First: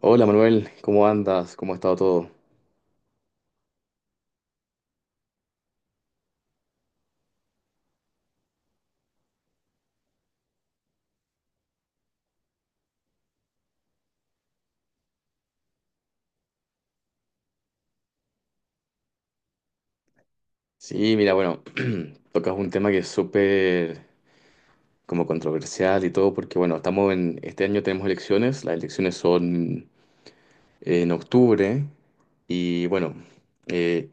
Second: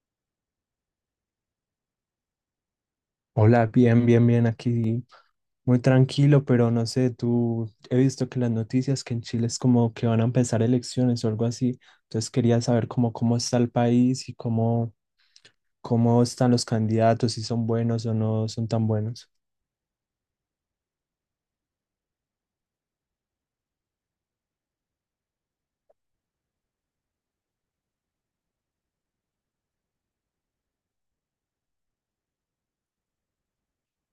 Hola Manuel, ¿cómo andas? ¿Cómo ha estado todo? Hola, bien, bien, bien, aquí muy tranquilo, pero no sé, tú he visto que las noticias que en Chile es como que van a empezar elecciones o algo así, entonces quería saber cómo, cómo está el país y cómo, cómo están los candidatos, si son buenos o no son tan buenos. Sí, mira, bueno, tocas un tema que es súper como controversial y todo, porque bueno, estamos en, este año tenemos elecciones, las elecciones son en octubre y bueno, eh,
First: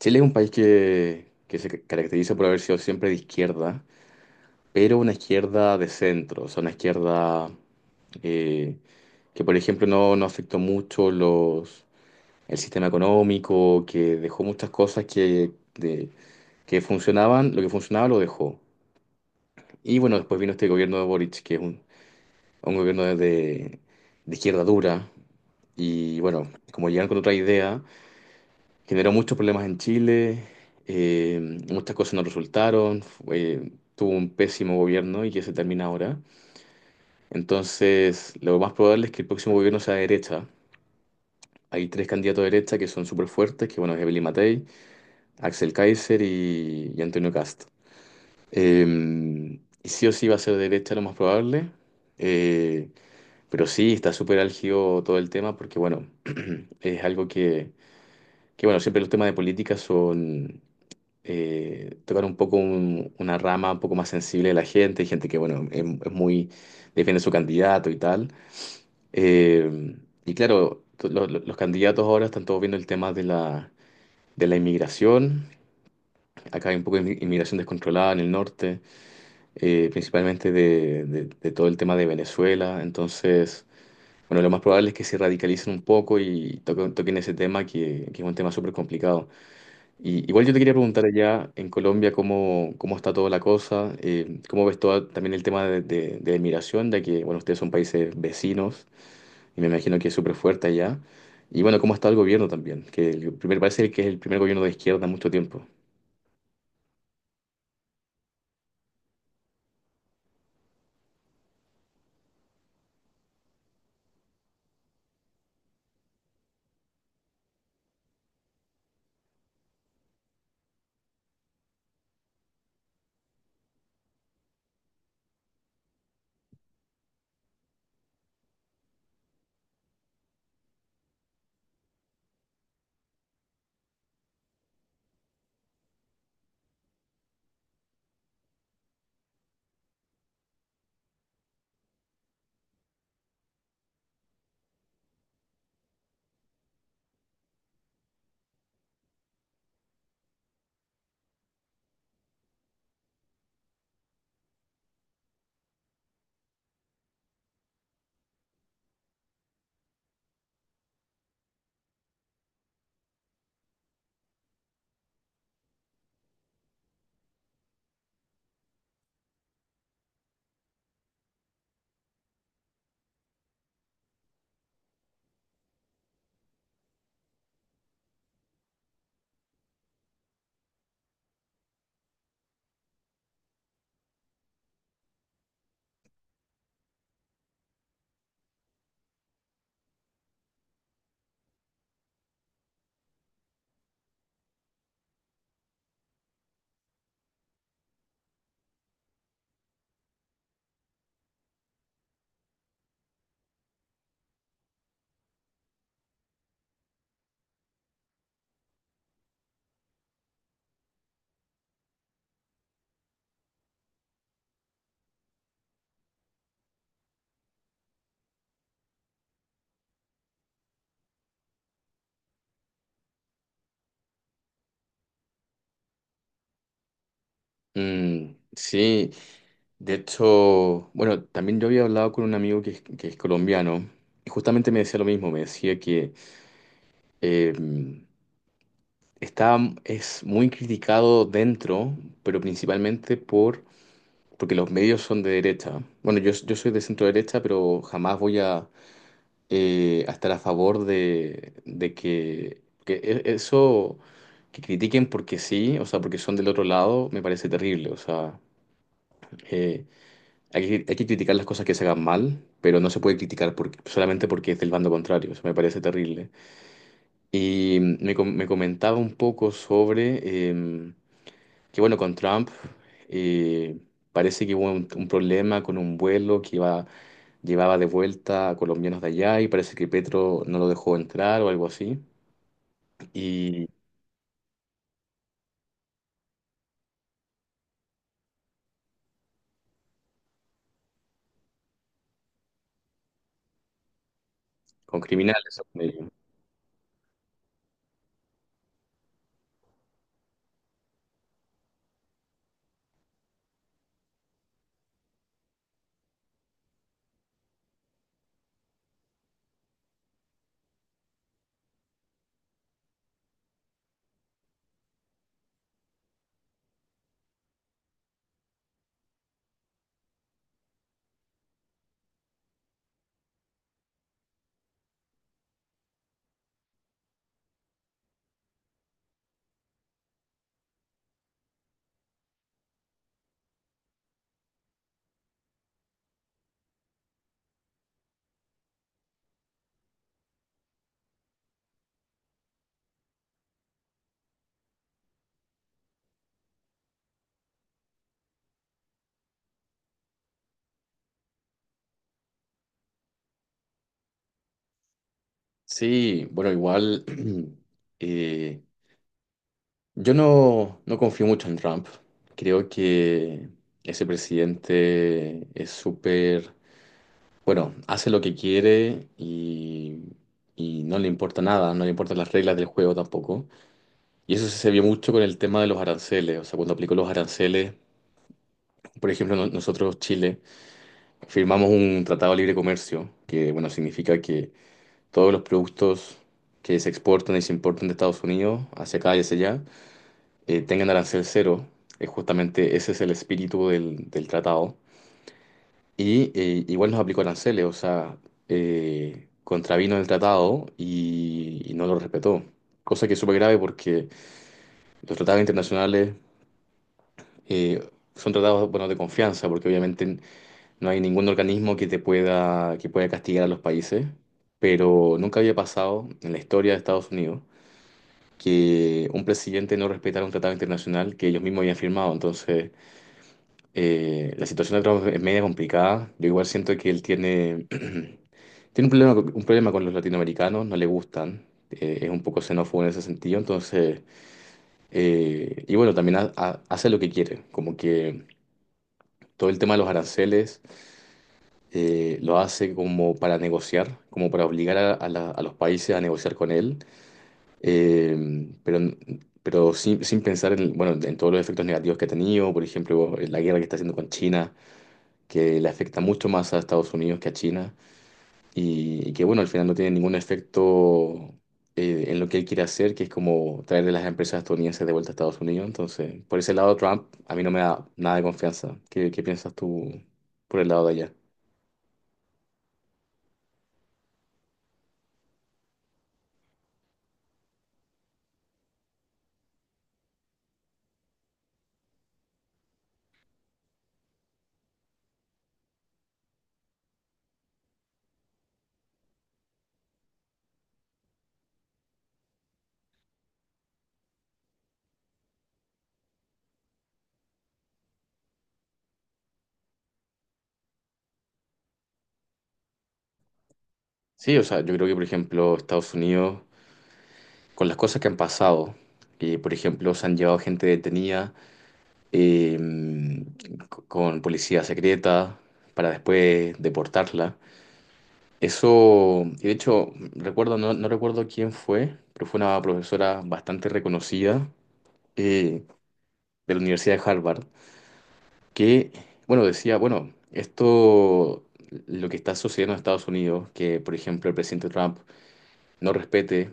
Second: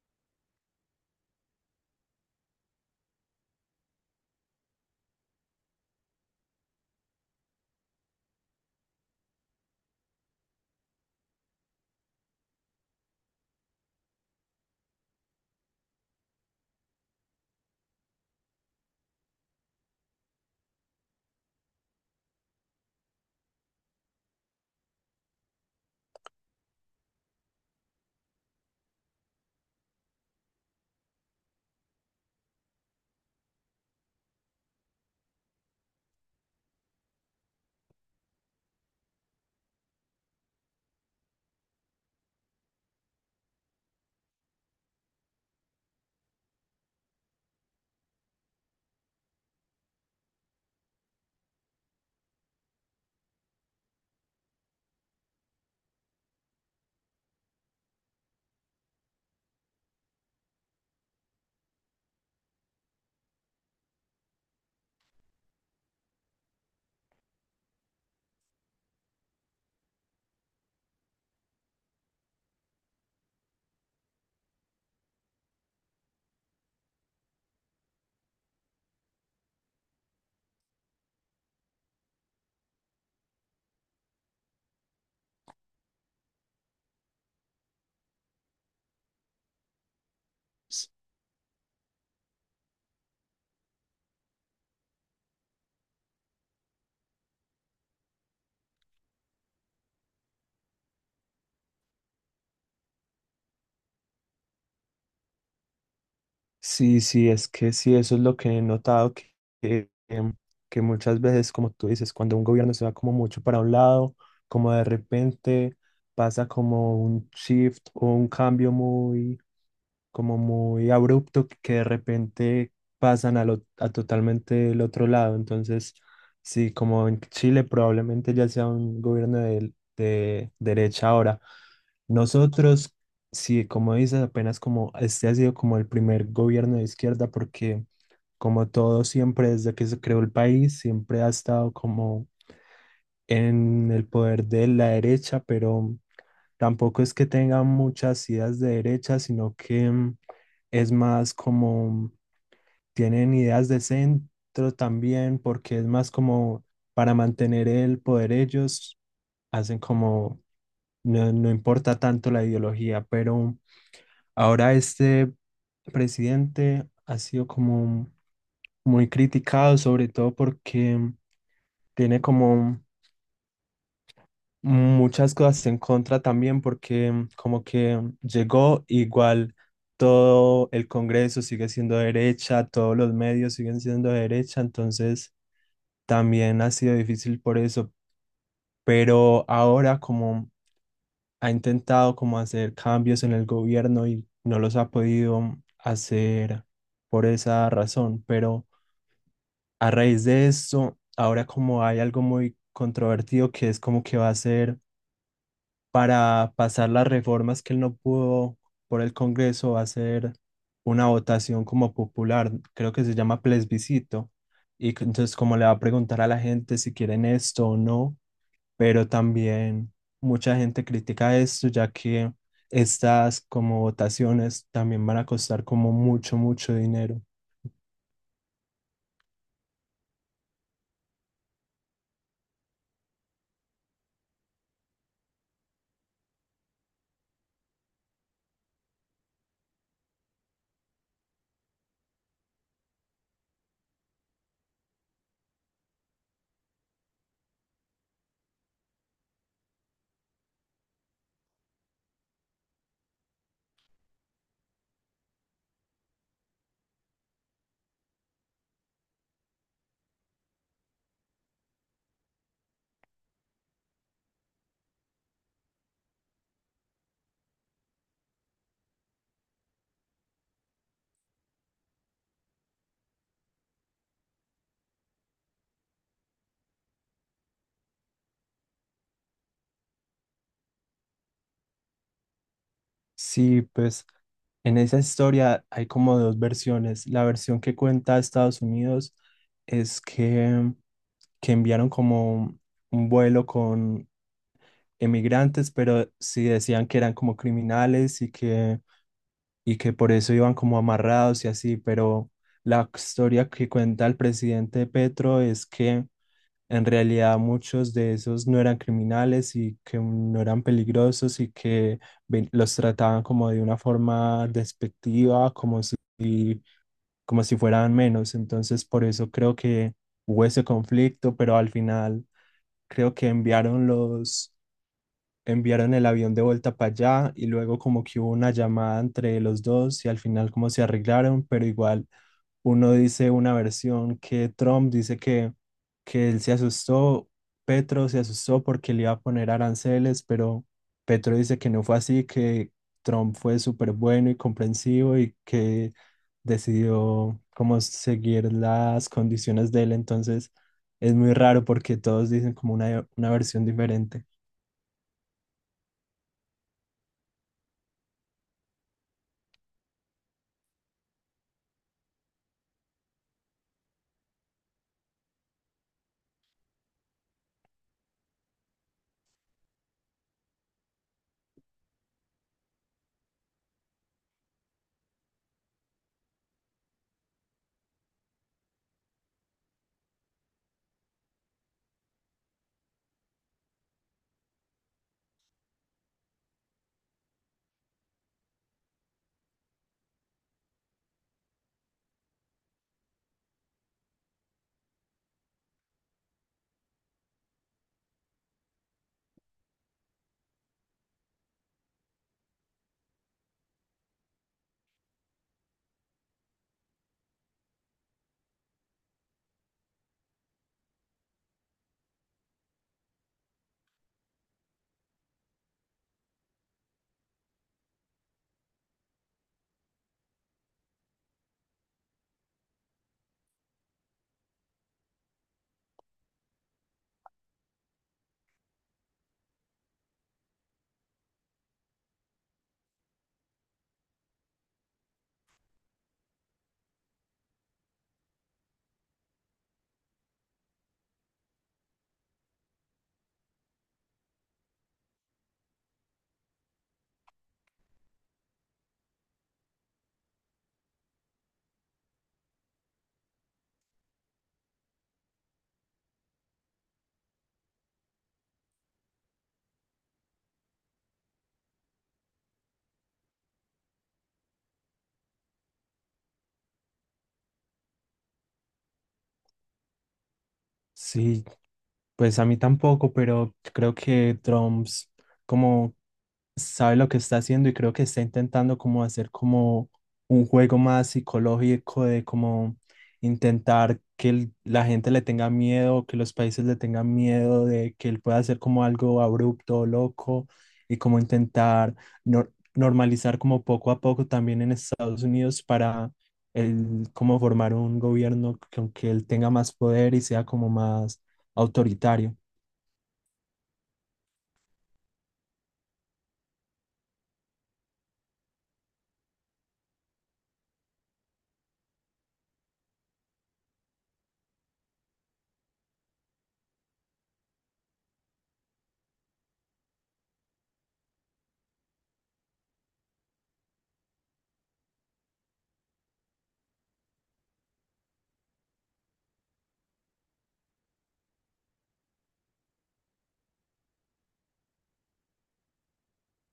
Chile es un país que se caracteriza por haber sido siempre de izquierda, pero una izquierda de centro, o sea, una izquierda eh, que por ejemplo no, no afectó mucho el sistema económico, que dejó muchas cosas que funcionaban, lo que funcionaba lo dejó. Y bueno, después vino este gobierno de Boric, que es un gobierno de izquierda dura, y bueno, como llegaron con otra idea, generó muchos problemas en Chile, eh, muchas cosas no resultaron, tuvo un pésimo gobierno y que se termina ahora. Entonces, lo más probable es que el próximo gobierno sea de derecha. Hay tres candidatos de derecha que son súper fuertes, que bueno, es Evelyn Matei, Axel Kaiser y Antonio Cast. Eh, y sí o sí va a ser derecha lo más probable, eh, pero sí está súper álgido todo el tema porque, bueno, es algo que, bueno, siempre los temas de política son tocar un poco una rama un poco más sensible de la gente, gente que, bueno, es muy, defiende su candidato y tal. Eh, y claro, los candidatos ahora están todos viendo el tema de de la inmigración. Acá hay un poco de inmigración descontrolada en el norte. Eh, principalmente de todo el tema de Venezuela. Entonces, bueno, lo más probable es que se radicalicen un poco y toquen ese tema que es un tema súper complicado. Y, igual yo te quería S- preguntar allá en Colombia cómo está toda la cosa, cómo ves todo también el tema de migración, ya que, bueno, ustedes son países vecinos y me imagino que es súper fuerte allá. Y bueno, cómo está el gobierno también, que el primer, parece que es el primer gobierno de izquierda en mucho tiempo. Sí, sí, es que sí, eso es lo que he notado, que, em, que muchas veces, como tú dices, cuando un gobierno se va como mucho para un lado, como de repente pasa como un shift o un cambio muy como muy abrupto que de repente pasan a, a totalmente el otro lado. Entonces, sí, como en Chile probablemente ya sea un gobierno de derecha ahora. Nosotros, sí, como dices, apenas como este ha sido como el primer gobierno de izquierda porque como todo siempre desde que se creó el país, siempre ha estado como en el poder de la derecha, pero tampoco es que tenga muchas ideas de derecha, sino que... es más como, tienen ideas de centro también, porque es más como para mantener el poder ellos, hacen como, no, no importa tanto la ideología, pero ahora este presidente ha sido como muy criticado, sobre todo porque tiene como muchas cosas en contra también porque como que llegó igual todo el Congreso sigue siendo de derecha, todos los medios siguen siendo de derecha, entonces también ha sido difícil por eso, pero ahora como ha intentado como hacer cambios en el gobierno y no los ha podido hacer por esa razón, pero a raíz de eso, ahora como hay algo muy controvertido que es como que va a ser para pasar las reformas que él no pudo por el Congreso hacer una votación como popular, creo que se llama plebiscito, y que entonces como le va a preguntar a la gente si quieren esto o no, pero también mucha gente critica esto ya que estas como votaciones también van a costar como mucho, mucho dinero. Mm, sí. De hecho, bueno, también yo había hablado con un amigo que es colombiano y justamente me decía lo mismo, me decía que eh, está, es muy criticado dentro, pero principalmente porque los medios son de derecha. Bueno, yo soy de centro derecha, pero jamás voy a estar a favor de que eso, que critiquen porque sí, o sea, porque son del otro lado, me parece terrible, o sea... eh, hay que criticar las cosas que se hagan mal, pero no se puede criticar solamente porque es del bando contrario. Eso me parece terrible. Y me comentaba un poco sobre que, bueno, con Trump eh, parece que hubo un problema con un vuelo que iba, llevaba de vuelta a colombianos de allá y parece que Petro no lo dejó entrar o algo así. Sí, Y pues en esa historia hay como dos versiones. La versión que cuenta Estados Unidos es que enviaron como un vuelo con con criminales. emigrantes, Según ellos. pero sí decían que eran como criminales y que por eso iban como amarrados y así, pero la historia que cuenta el presidente Petro es que en realidad muchos de esos no eran criminales y que no eran peligrosos y que los trataban como de una forma despectiva, como si fueran menos. Entonces, por eso creo que hubo ese conflicto, pero al final creo que enviaron el avión de vuelta para allá y luego como que hubo una llamada entre los dos y al final como se arreglaron, pero igual uno dice una versión que Trump dice que él se asustó, Petro se asustó porque le iba a poner aranceles, pero Petro dice que no fue así, que Trump fue súper bueno y comprensivo y que decidió como seguir las condiciones de él, entonces... Es muy raro porque todos dicen como una versión diferente. Sí, bueno, igual. eh, Yo no, no confío mucho en Trump. Creo que ese presidente es súper, bueno, hace lo que quiere y no le importa nada, no le importan las reglas del juego tampoco. Y eso se vio mucho con el tema de los aranceles. O sea, cuando aplicó los aranceles, por ejemplo, nosotros, Chile, firmamos un tratado de libre comercio, que, bueno, significa que todos los productos que se exportan y se importan de Estados Unidos hacia acá y hacia allá, tengan arancel cero. Justamente ese es el espíritu del tratado. Y igual nos aplicó aranceles, o sea, contravino el tratado y no lo respetó. Cosa que es súper grave porque los tratados internacionales eh, son tratados, bueno, de confianza, porque obviamente no hay ningún organismo que te pueda, que pueda castigar a los países. Pero nunca había pasado en la historia de Estados Unidos que un presidente no respetara un tratado internacional que ellos mismos habían firmado. Entonces, la situación de Trump es media complicada. Yo igual siento que él tiene, tiene un problema, un problema con los latinoamericanos, no le gustan. Es un poco xenófobo en ese sentido. Entonces, y bueno, también hace lo que quiere. Como que todo el tema de los aranceles lo hace como para negociar, como para obligar a, a los países a negociar con él. Pero sin pensar en, bueno, en todos los efectos negativos que ha tenido, por ejemplo, en la guerra que está haciendo con China que le afecta mucho más a Estados Unidos que a China y que bueno, al final no tiene ningún efecto en lo que él quiere hacer, que es como traerle las empresas estadounidenses de vuelta a Estados Unidos. Entonces, por ese lado, Trump a mí no me da nada de confianza. Qué piensas tú por el lado de allá? Sí, pues a mí tampoco, pero creo que Drums como sabe lo que está haciendo y creo que está intentando como hacer como un juego más psicológico de como intentar que la gente le tenga miedo, que los países le tengan miedo de que él pueda hacer como algo abrupto, loco y como intentar normalizar como poco a poco también en Estados Unidos para él como formar un gobierno que, aunque él tenga más poder y sea como más autoritario. Sí, o sea, yo creo que por ejemplo Estados Unidos, con las cosas que han pasado, que por ejemplo se han llevado gente detenida eh, con policía secreta para después deportarla. Eso, y de hecho, recuerdo, no, no recuerdo quién fue, pero fue una profesora bastante reconocida eh, de la Universidad de Harvard, que, bueno, decía, bueno, esto, lo que está sucediendo en Estados Unidos, que, por ejemplo, el presidente Trump no respete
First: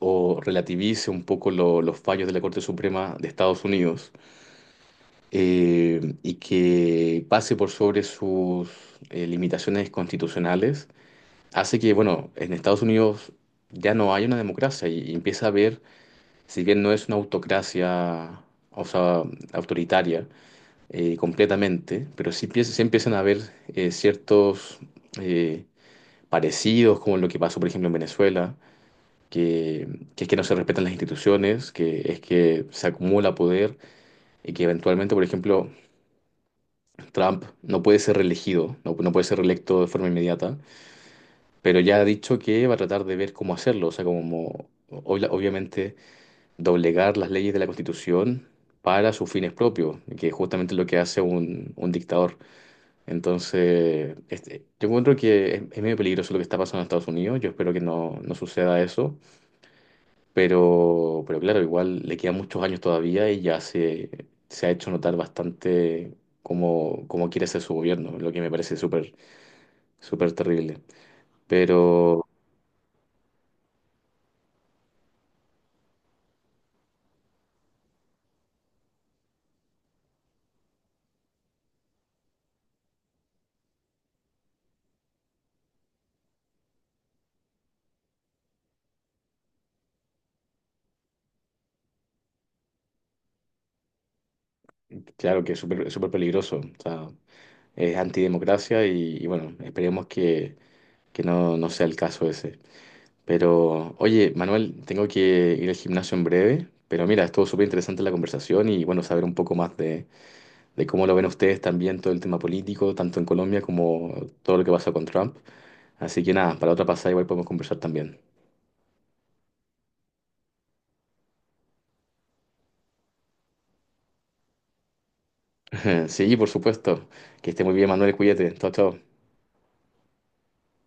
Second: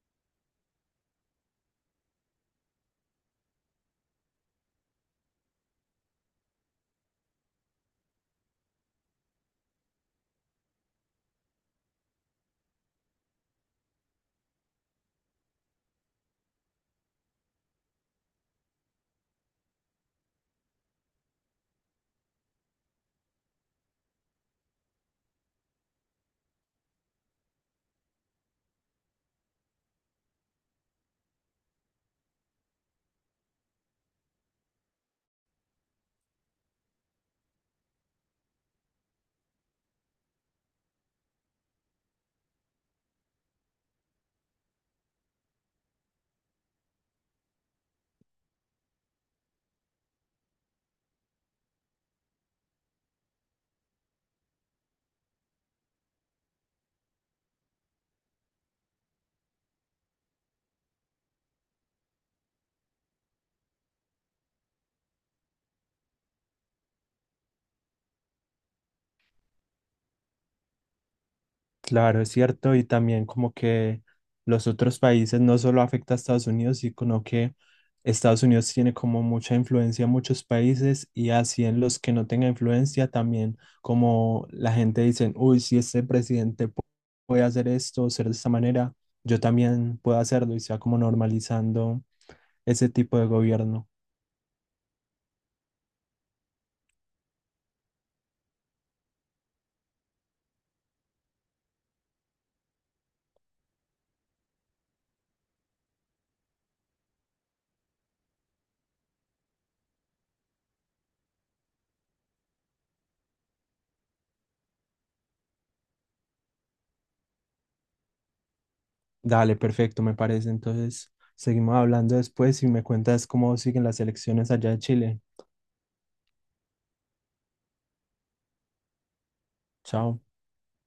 o relativice un poco los fallos de la Corte Suprema de Estados Unidos y que pase por sobre sus limitaciones constitucionales hace que, bueno, en Estados Unidos ya no hay una democracia y empieza a haber, si bien no es una autocracia, o sea, autoritaria completamente, pero sí, sí empiezan a haber ciertos eh, parecidos, como lo que pasó, por ejemplo, en Venezuela, que, que es que no se respetan las instituciones, que es que se acumula poder y que eventualmente, por ejemplo, Trump no puede ser reelegido, no puede ser reelecto de forma inmediata, pero ya ha dicho que va a tratar de ver cómo hacerlo, o sea, como obviamente doblegar las leyes de la Constitución para sus fines propios, que es justamente lo que hace un dictador. Entonces, este, yo encuentro que es medio peligroso lo que está pasando en Estados Unidos, yo espero que no, no suceda eso, pero claro, igual le quedan muchos años todavía y ya se ha hecho notar bastante cómo quiere ser su gobierno, lo que me parece súper, súper terrible. Claro, Pero es cierto, y también como que los otros países no solo afecta a Estados Unidos, sino que Estados Unidos tiene como mucha influencia en muchos países y así en los que no tenga influencia también como la gente dice, uy, si este presidente puede hacer esto, ser de esta manera, yo también puedo hacerlo y se va como normalizando ese tipo de gobierno. claro que es súper súper peligroso, o sea, es antidemocracia y bueno, esperemos que no, no sea el caso ese. Pero, oye, Manuel, tengo que ir al gimnasio en breve, pero mira, estuvo súper interesante la conversación y bueno, saber un poco más de cómo lo ven ustedes también todo el tema político, tanto en Colombia como todo lo que pasa con Trump. Así que nada, para otra pasada igual podemos conversar también. Dale, perfecto, me parece. Entonces, seguimos hablando después y me cuentas cómo siguen las elecciones allá de Chile. Sí, por supuesto. Que esté muy bien, Manuel, cuídate. Chao, chao. Chao.